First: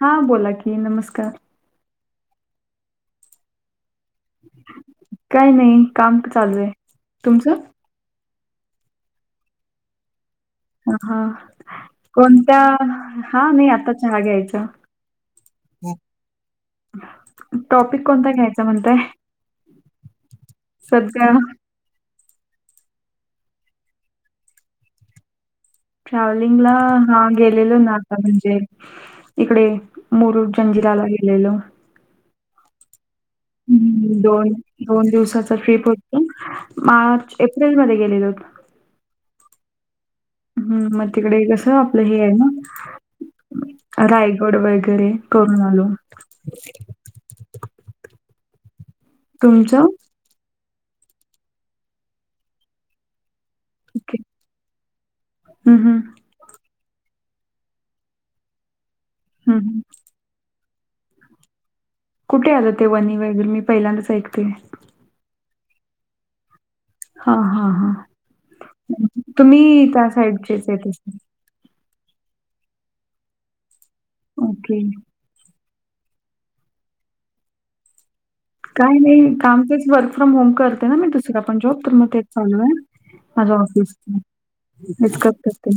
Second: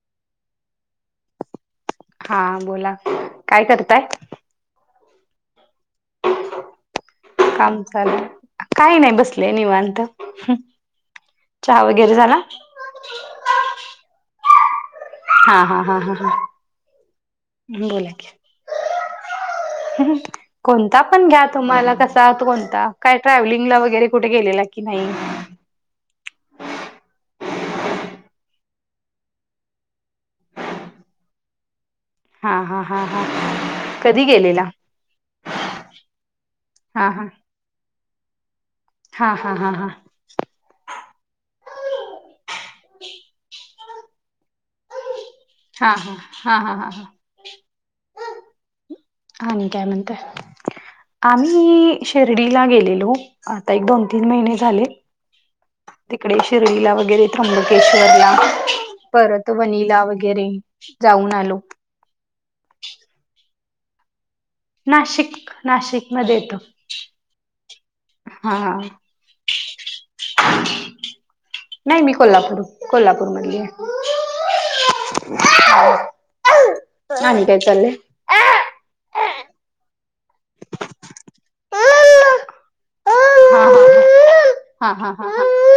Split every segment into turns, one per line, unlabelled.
हा बोला की नमस्कार
हा बोला काय करताय
काय नाही काम चालू आहे. तुमचं?
काम चालुहाय काय नाही बसले निवांत
ह हा
चहा वगैरे झाला
कोणत्या हा नाही आता चहा घ्यायचा
हा हा हा हा हा
टॉपिक
बोला की
कोणता घ्यायचा म्हणताय
कोणता पण
सध्या
घ्या तुम्हाला कस जात कोणता काय ट्रॅव्हलिंग ला वगैरे कुठे गेलेला की नाही
ट्रॅव्हलिंगला हा गेलेल ना आता म्हणजे इकडे मुरुड जंजिराला गेलेलो
हा हा हा हा कधी
दोन
गेलेला
दिवसा ट्रीप हो
हा हा
मार्च एप्रिल मध्ये गेलोलत
हा हा हा हां
हम् मग तिकडे कसं आपलं हे आहे ना
ह
रायगड वगैरे करून आलो
हा हा हा हा हा हा आणि काय
तुमचं?
म्हणतय आम्ही शिर्डीला गेलेलो आता एक दोन तीन महिने झाले
हम हं
इकडे शिरोलीला वगैरे त्र्यंबकेश्वरला परत
हम्म.
वनिला वगैरे जाऊन आलो
कुठे आलं ते वनी वगैरे मी पहिल्यांदच ऐकते
नाशिक नाशिक मध्ये येत
हा हा हा
हा
तुम्ही त्या साईडचेच आहेत
नाही मी कोल्हापूर कोल्हापूर मधली आहे
ओके
हनी काय ले
काही नाही काम तेच वर्क फ्रॉम होम करते ना मी दुसरा पण जॉब तर मग तेच चालू आहे माझ ऑफिस
हा हा हा
कप
हा
करते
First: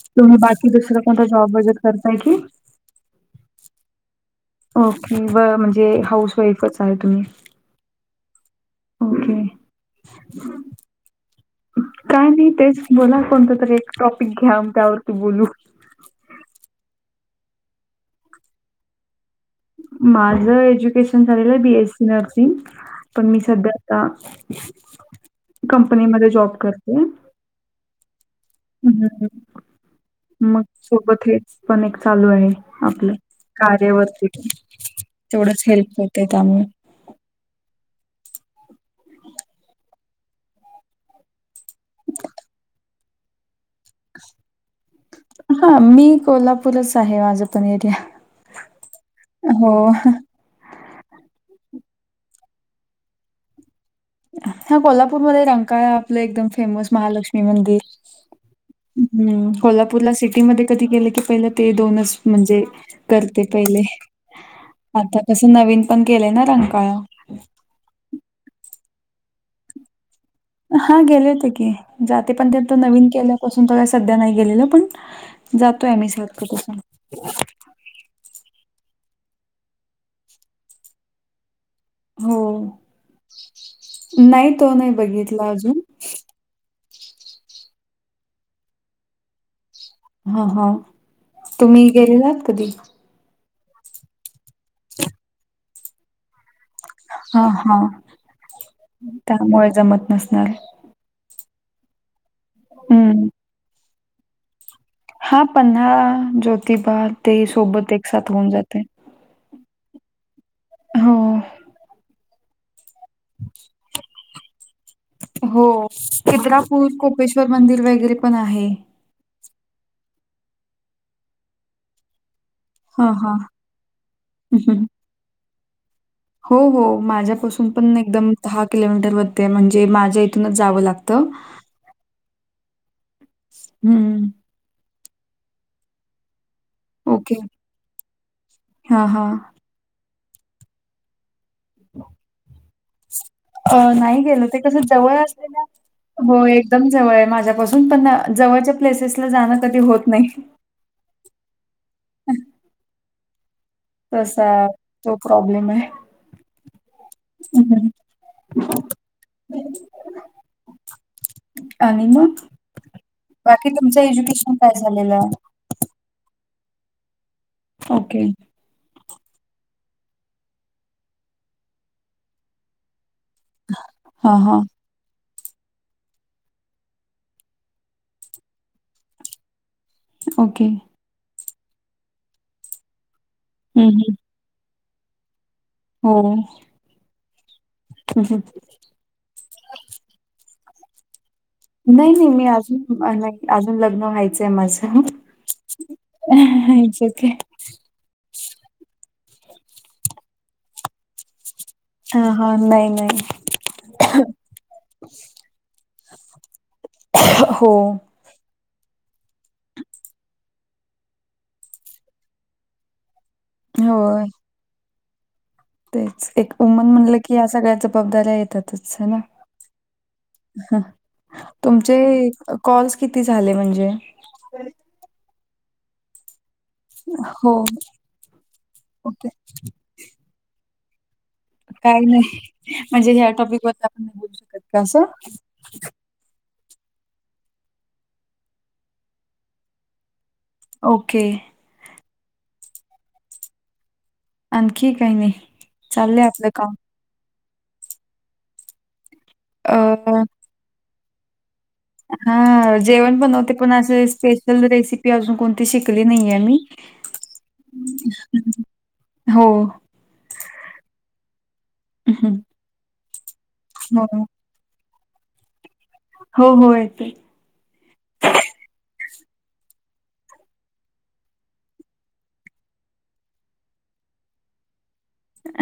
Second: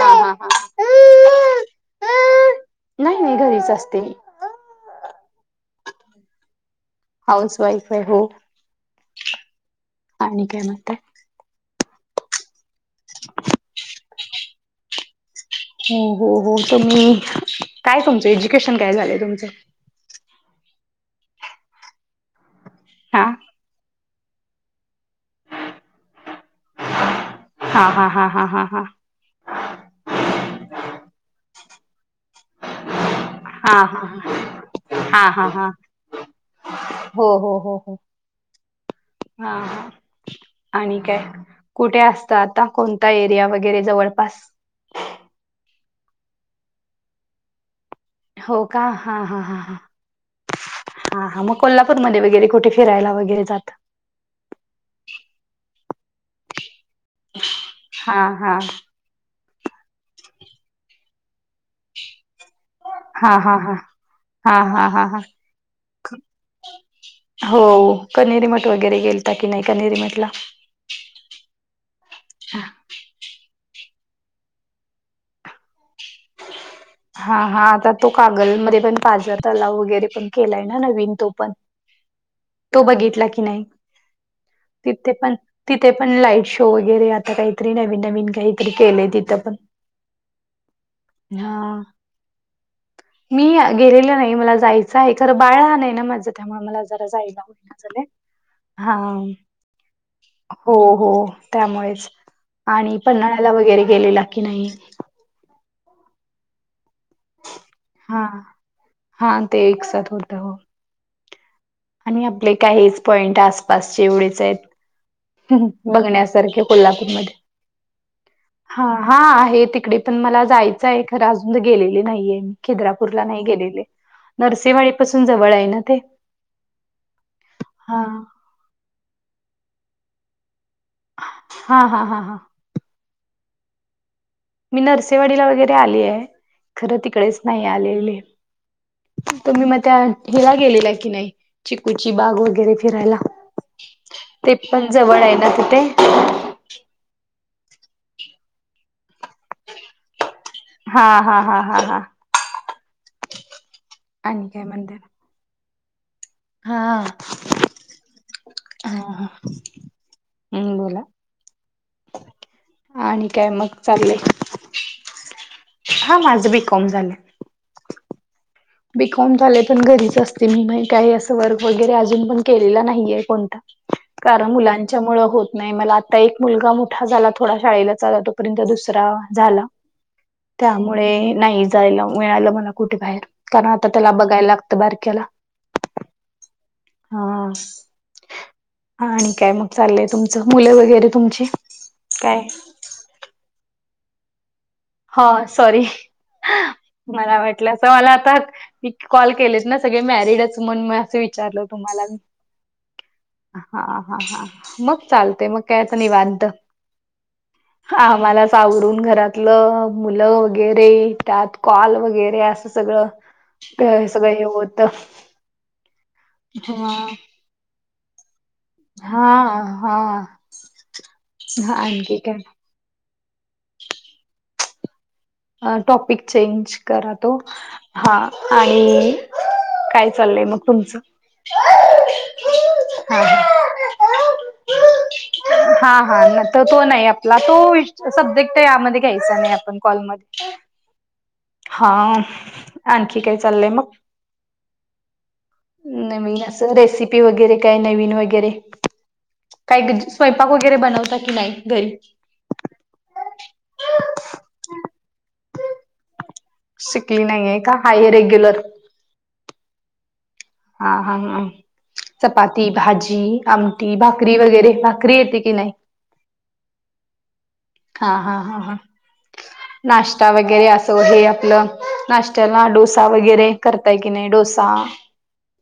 हा हा
तुम्ही
हा
बाकी दुसला कोणता जॉब वजर करताय की
नाही घरीच असते
ओके व म्हणजे हाऊस वाईफच आहे तुम्ही
हाउस वाईफ आहे हो
ओके
आणि काय म्हणताय
काय नाही तेच बोला. कोणता तरी एक टॉपिक घ्या. मग त्यावरती बोलू.
हो.. हो.. हो.. तुम्ही काय तुमचं एज्युकेशन काय झाले तुमचं?
माझ एज्युकेशन झालेलं आहे. बीएससी नर्सिंग
हा
पण मी संध्या. आता कंपनीमध्ये जॉब करते.
हा.. हा.. हा.. हा.. हा..
हम्. मग सोबत हेच, पण एक चालू आहे. आपलं
हा
कार्यवरती
हा हा हा
तेवढंच
हा
हेल्प करते. त्यामुळं
हो हो हो हो. हां.. आणि काय कुठे असता, आता कोणता एरिया वगैरे जवळ.
हा.. मी कोल्हापूरच आहे माझं पण एरिया.
हो कां, हा हा हा
हो.
हा.. हा. हा.. मग कोल्हापूरमध्ये वगैरे कुठे फिरायला वगैरे जात.
हा कोल्हापूरमध्ये रंकाळा आपलं, एकदम फेमस महालक्ष्मी मंदिर.
हा हा
हम्म. कोल्हापूरला सिटीमध्ये कधी गेलं की, पहिले ते दोनच म्हणजे,
हा
करते
हा हा
पहिले.
हा हा हा
आता
हा
कसं नवीन पण केलंय ना रंकाळा.
हो, कणेरीमठ वगैरे गेलता की नाही. कणेरीमठला.
हा गेले होते की, जाते पण त्या नवीन केल्यापासून त काही सध्या नाही गेलेलं पण. जातोय आम्ही सारखं तस.
हा. हा. आता तो कागलमध्ये पण पाजर तलाव वगैरे, पण केलाय ना नवीन तो पण.
हो
तो बघितला कणी,
नाही तो नाही
तिथे पण
बघितला अजून
तिथे पण लाईट शो. शो वगैरे आता काहीतरी नवीन नवीन काहीतरी केलंय तिथं पण,
हा हा.
हा
तुम्ही गेलेलात कधी?
मी गेलेलं नाही मला जायचं आहे, खरं बाळ लहान नाही ना माझं. त्यामुळें मला जरा जायला
हा
होईना
हा
झाले. हा..
त्यामुळे जमत नसणार
हो हो.. त्यामुळेचं आणि
हम्म
पन्हाळ्याला वेगैरे गेलेला की नाही.
हा.. पन्हाळा ज्योतिबा ते सोबत एक
हा
साथ होऊन जाते.
हा, ते एकसाथ होतं हो.
हो.
आणि आपले काय हेच पॉइंट आसपासचे एवढेच आहेत.
हो,
बघण्यासारखे
खिद्रापूर
कोल्हापूरमध्ये
कोपेश्वर मंदिर वगैरे पण आहे.
हा हा आहे तिकडे पण मला जायचं आहे, खरं अजून तर गेलेले नाहीये मी.
हा
खिद्रापूरला
हा
नाही गेलेले. नरसिंहवाडी पासून जवळ आहे ना ते.
हो हो. माझ्यापासून पण
हां
एकदम. दहा किलोमीटर वरती म्हणजे, माझ्या इथूनच जावं लागतं.
हा हा हा हा.
हम्म.
मी नरसेवाडीला वगैरे आली ये. खरं
ओके
तिकडेच नाही आलेले,
हा हा
तुम्ही मग त्या हिला गेलेला की नाही. चिकूची बाग वगैरे फिरायला,
अ नाही गेलो
ते पण जवळ आहे ना तिथे.
होय. एकदम जवळ आहे माझ्यापासून पण, जवळच्या प्लेसेसला जाणं कधी होत नाही.
हा हा हा हा हा.
तसा
आणि काय म्हणताय?
तो प्रॉब्लेम ये.
हा.
[unintelligible]
हा हां.
[inaudible]
हम्म बोला.
आणि मग,
आणि काय
बाकी
मग
तुमचं
चाललंय?
एज्युकेशन काय झालेलं.
हा माझं बी कॉम झालं.
ओके.
बीकॉम झाले पण घरीच असते मी. काही असं वर्क वगैरे अजून पण केलेलं नाहीये. कोण
हा
कारण
हा
मुलांन त्याच्यामुळे होत नाही मला. आता एक मुलगा मोठा झाला. थोडा शाळेला चा. तोपर्यंत दुसरा झाला.
ओके
त्यामुळे नाही जायला मिळालं मला कुठे बाहेर. कारण आता
हम्म
त्याला
हम्म
बघायला लाग त. बारक्याला.
हो.
हा.
हम् हम् [unintelligible]
हा, आणि काय मग चाललंय तुमचं. मुलं वगैरे तुमची.
नाही नाही.
काय
मी अजून, नाही अजून लग्न व्हायचंय माझं.
ह, सॉरी.
इट्स ओके
मला वाट मला आता. कॉल केलेच ना सगळे मॅरिडच. म्हणून म असं विचारलं. तुम्हाला
ह ह. नाही. नाही
हा हा हा. मग चालते. मग काय आता निवांत.
हो
हा. मला सावरून घरातल ल. मुलं वगैरे. त्यात कॉल वगैरे. असं सगळं. अ
होय
सगं हे होत.
तेच. एक उमन म्हणलं की, या सळ्या जबाबदाऱ्या येतात. चला.
हा हा
ह.
हा,
तुमचे
आणखी
कॉल्स किती झाले म्हणजे?
अ टॉपिक चेंज. करा तो.
हो
हा आणि
ओके
काय चाललंय मग तुमचं.
काही नाही. म्हणजे
हा
ह्या
हा
टॉपिक व आपण नाही बोलू शकत का असं?
हा हा. त तो नाही आपला. तो सब्जेक्ट यामध्ये घ्यायचा नाही आपण. कॉलमध्ये. हम् [unintelligible]
ओके.
हा आणखी काही चाललंय मग.
आणखी काही नाही.
नाय
चाललंय
मी नाय
आपलं काम.
असं रेसिप पी वगैरे काय नवीन वगैरे,
अ,
काही स्वयंपाक वगैरे बनवता की नाही घरी.
ह, जेवण बनवते पण, असे स्पेशल रेसिपी अजून कोणती शिकली नाहीये मी.
शिकली नाहीये का? हाय रेग्युलर
हो.
हा हा ह.
हम्म.
चपाती, भाजी, आमटी
हो,
भाकरी वगैरे भाकरी येते की नाही?
हो हो येते.
हा, हा, हा, हा. नाश्ता वगैरे असं हे आपलं. नाश्त्याला डोसा वगैरे करताय की नाही. डोसा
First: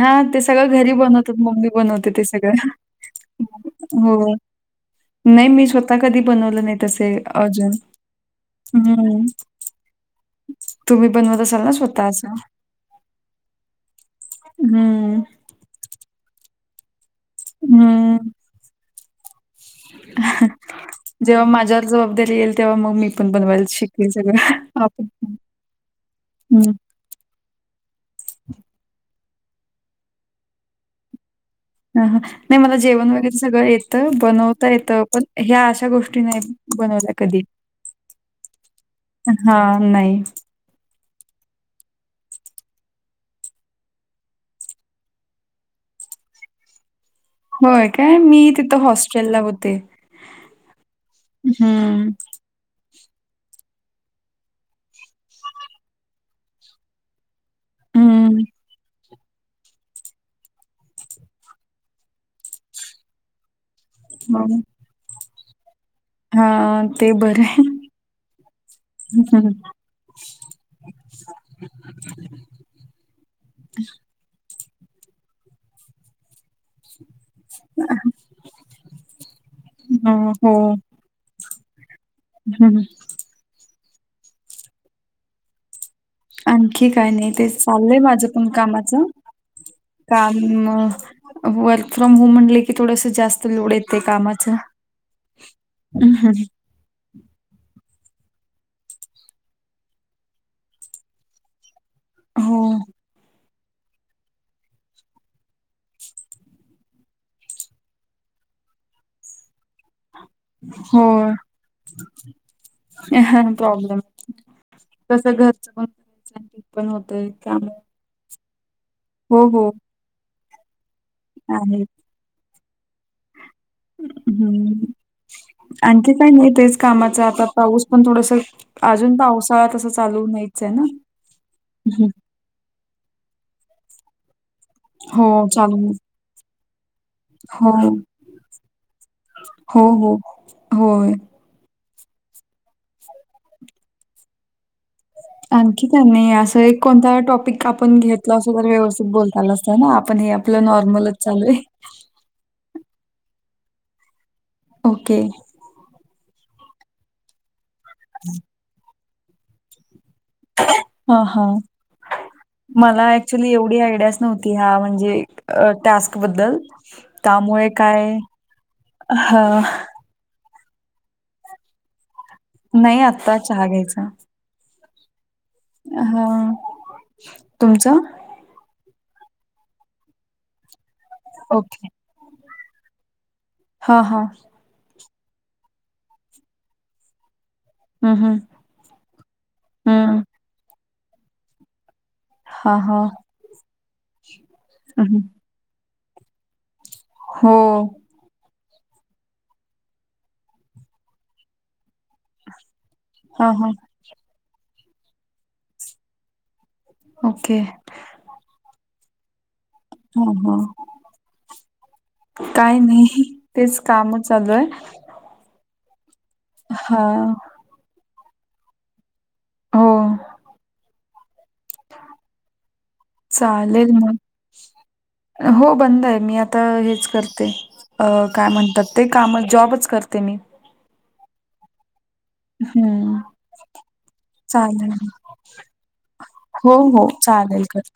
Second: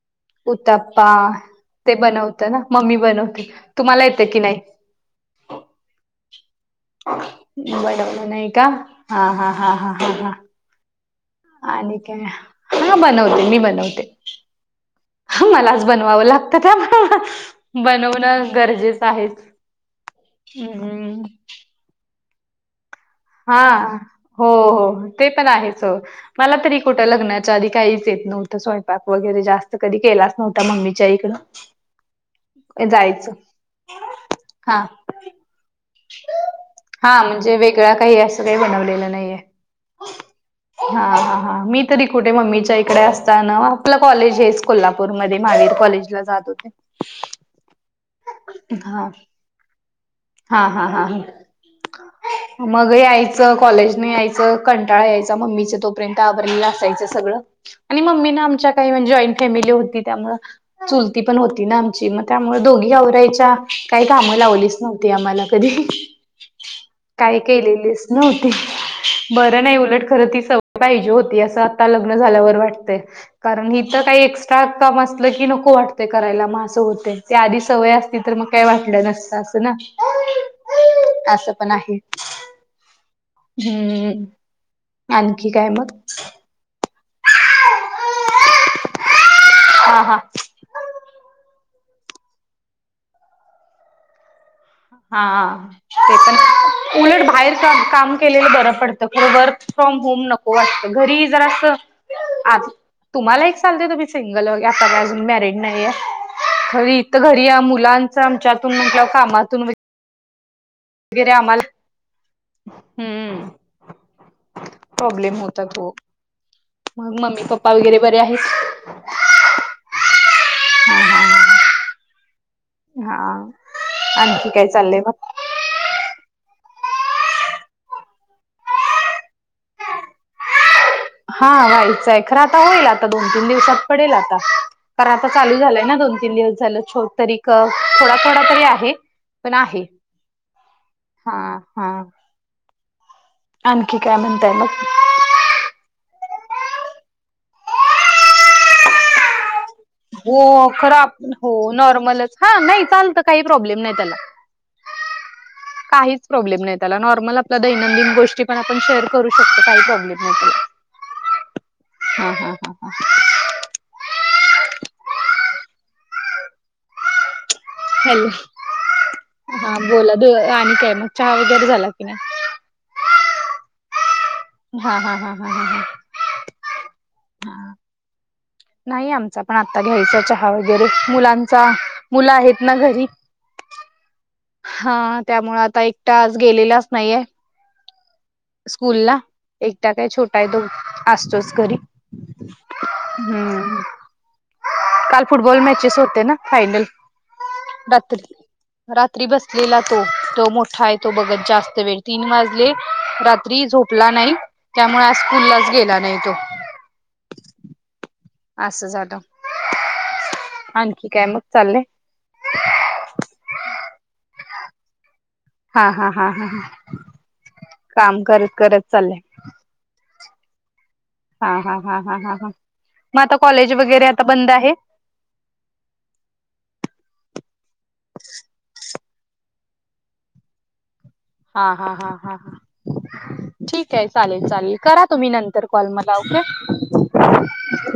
ह ते सगळं घरी
उत्तप्पा
बनवते. मम्मी बनवते ते
बनवत ना
सगळं.
मम्मी बनवते तुम्हाला येतं
हो.
की नाही?
नाही मी स्वतः कधी बनवलं नाही तसे अजून.
बनवलं नाही का
हम्म.
हा हा हा हा हा हा
तुम्ही बनवत अ
आणि काय, हा बनवते. मी बनवते.
हम्म.
मलाच बनवावं लागतं. त्यामुळे
हं.
बनवणं गरजेचं आहे.
जेव्हा माझ्यावर जबाबदारी येईल. तेव्हा मग मी पण
हा.
बनवायला शिकेल सगळं.
हो.
आपण
हो. ते
पण.
तर आहेच हो. मला
हं.
तरी कुठं लग्नाच्या आधी काहीच येत नव्हतं. स्वयंपाक वगैरे जास्त कधी केलाच नव्हता. मम्मीच्या इकडं.
ह हा नाही मला जेवण
जायचं.
वगैरे सगळं येतं. बनवता
हां.
येतं. पण ह्या अशा गोष्टी नाही बनवल्या
हां
कधी.
म्हणजे वेगळा काही असं काही
हा नाही.
हा हा हां मी तरी कुठे मम्मीच्या इकडे असताना आपलं कॉलेज हेच कोल्हापूरमध्ये महावीर कॉलेज जात होते.
होय काय मी तिथं हॉस्टेल ला होते.
हा हा हा
हं,
मग यायचं कॉलेजने यायचं कंटाळा यायचा मम्मीच तोपर्यंत आवरला असायचं सगळं आणि मम्मी ना
हं.
आमच्या काही म्हणजे फॅमिली होती त्यामुळे चुलती पण होती ना आमची मग त्यामुळे दोघी आवरायच्या काही कामं
मग
लावलीच नव्हती आम्हाला कधी
हां, ते
काय
बरं आहे.
केलेलीच नव्हती बरं नाही उलट खर ती सवय पाहिजे होती असं आता लग्न झाल्यावर वाटतंय. कारण हिथं काही एक्स्ट्रा काम असलं की नको वाटते करायला मग असं होते. ते आधी सवय असतील तर मग काही वाटलं नसतं असं ना
हा हो
असं पण आहे.
हम्म
हम्म आणखी काय मग?
आणखी काय नाही ते चाललंय माझं पण कामाचं
हा हा
काम वर्क फ्रॉम होम म्हणले की थोडंसं जास्त लोड येते कामाचं
हा उलट बाहेर का काम केलेलं बरं पडतं वर्क फ्रॉम होम नको वाटतं घरी जरा असं
हो,
आज तुम्हाला एक चालते त मी सिंगल वे आता अजून मॅरिड नाहीय खरी घरी मुलांच आमच्यातून म्हंटलं कामातून वगैरे
होय
आम्हाला
हा
हम्म
प्रॉब्लेम कस
प्रॉब्लेम
घरच
होतात
पण
हो
करायचं. पण होतंय
मम्मी
त्यामुळे
पप्पा वगैरे बरे आहेत?
हो हो
हा
अ
हा हा आणखी काय
हं.
चाललंय मग?
आणखी काही नाही तेच कामाच आता पाऊस पण थोडंसं अजून पावसाळा तसं चालू नाहीच आहे ना
हा
हं.
व्हायचं आहे खरं आता होईल आता दोन तीन दिवसात पडेल आता कारण आता
हो,
चालू झालंय
हो,
ना दोन दोन तीन दिवस झालं छोट तरी इथं थोडा थोडा तरी आहे पण आहे
हो, हो. होय.
हा हा आणखी काय म्हनंतनाय?
आणखी त्यांनी असं एक कोणता टॉपिक आपण घेतलं असं जरा व्यवस्थित बोलता आल असतं. ना. आपण हे
हो
आपलं
खराब
नॉर्मलच चालू
हो
आहे.
नॉर्मलच हा नाही चालतय काही प्रॉब्लेम नाही त्याला
ओके
काहीच प्रॉब्लेम नाही त्याला नॉर्मल आपल्या दैनंदिन गोष्टी पण आपण शेअर करू शकतो काही प्रॉब्लेम नाही त्याला.
हा हा
हा हा हा हा
मला एक अक्च्युली एवढी आयडियाच नव्हती हा म्हणजे टास्क बद्दल त्यामुळे काय
हॅलो
हा
आणि काय मग चहा वगैरे झाला की नाही?
नाही आत्ता चहा घ्यायचा
हा हा हा हा हा
हा तुमचा?
नाही आमचा पण आता घ्यायचा चहा वगैरे मुलांचा
ओके.
मुलं आहेत ना घरी
हा हा
हा त्यामुळे आता एकटा आज गेलेलाच नाहीये.
हं, हं.
स्कूल ला एकटा काय
हं.
छोटा आहे दो असतोच घरी.
हां, हां.
हम्म
हं, हं.
काल फुटबॉल मॅचेस होते ना फानल
हो.
रत र बसलेला तो तो मोठा आहे तो बघत जास्त वेळ तीन वाजले
हां,
रात्री
हां.
झ ला नाही त्यामुळे आज स्कूललाच गेला नाही तो
ओके
असं झाात
ह ह
मग चाललंय
काय नाही तेच काम चालू आहे
हा हा हा ह
हां.
काम करत करत चाललं
हो
हा हा हा ह ह ह मग आता कॉलेज
चालेल
वगैरे
मग.
आता बंद आहे
हो बंद आहे मी आता हेच करते अ काय म्हणतात ते कामच जॉबच करते मी [unintelligible] [unintelligible]
हा हा हा हा
हं.
[unintelligible] ठीक आहे चालेल चालेल करा तुम्ही नंतर कॉल मला ओक
चादल करत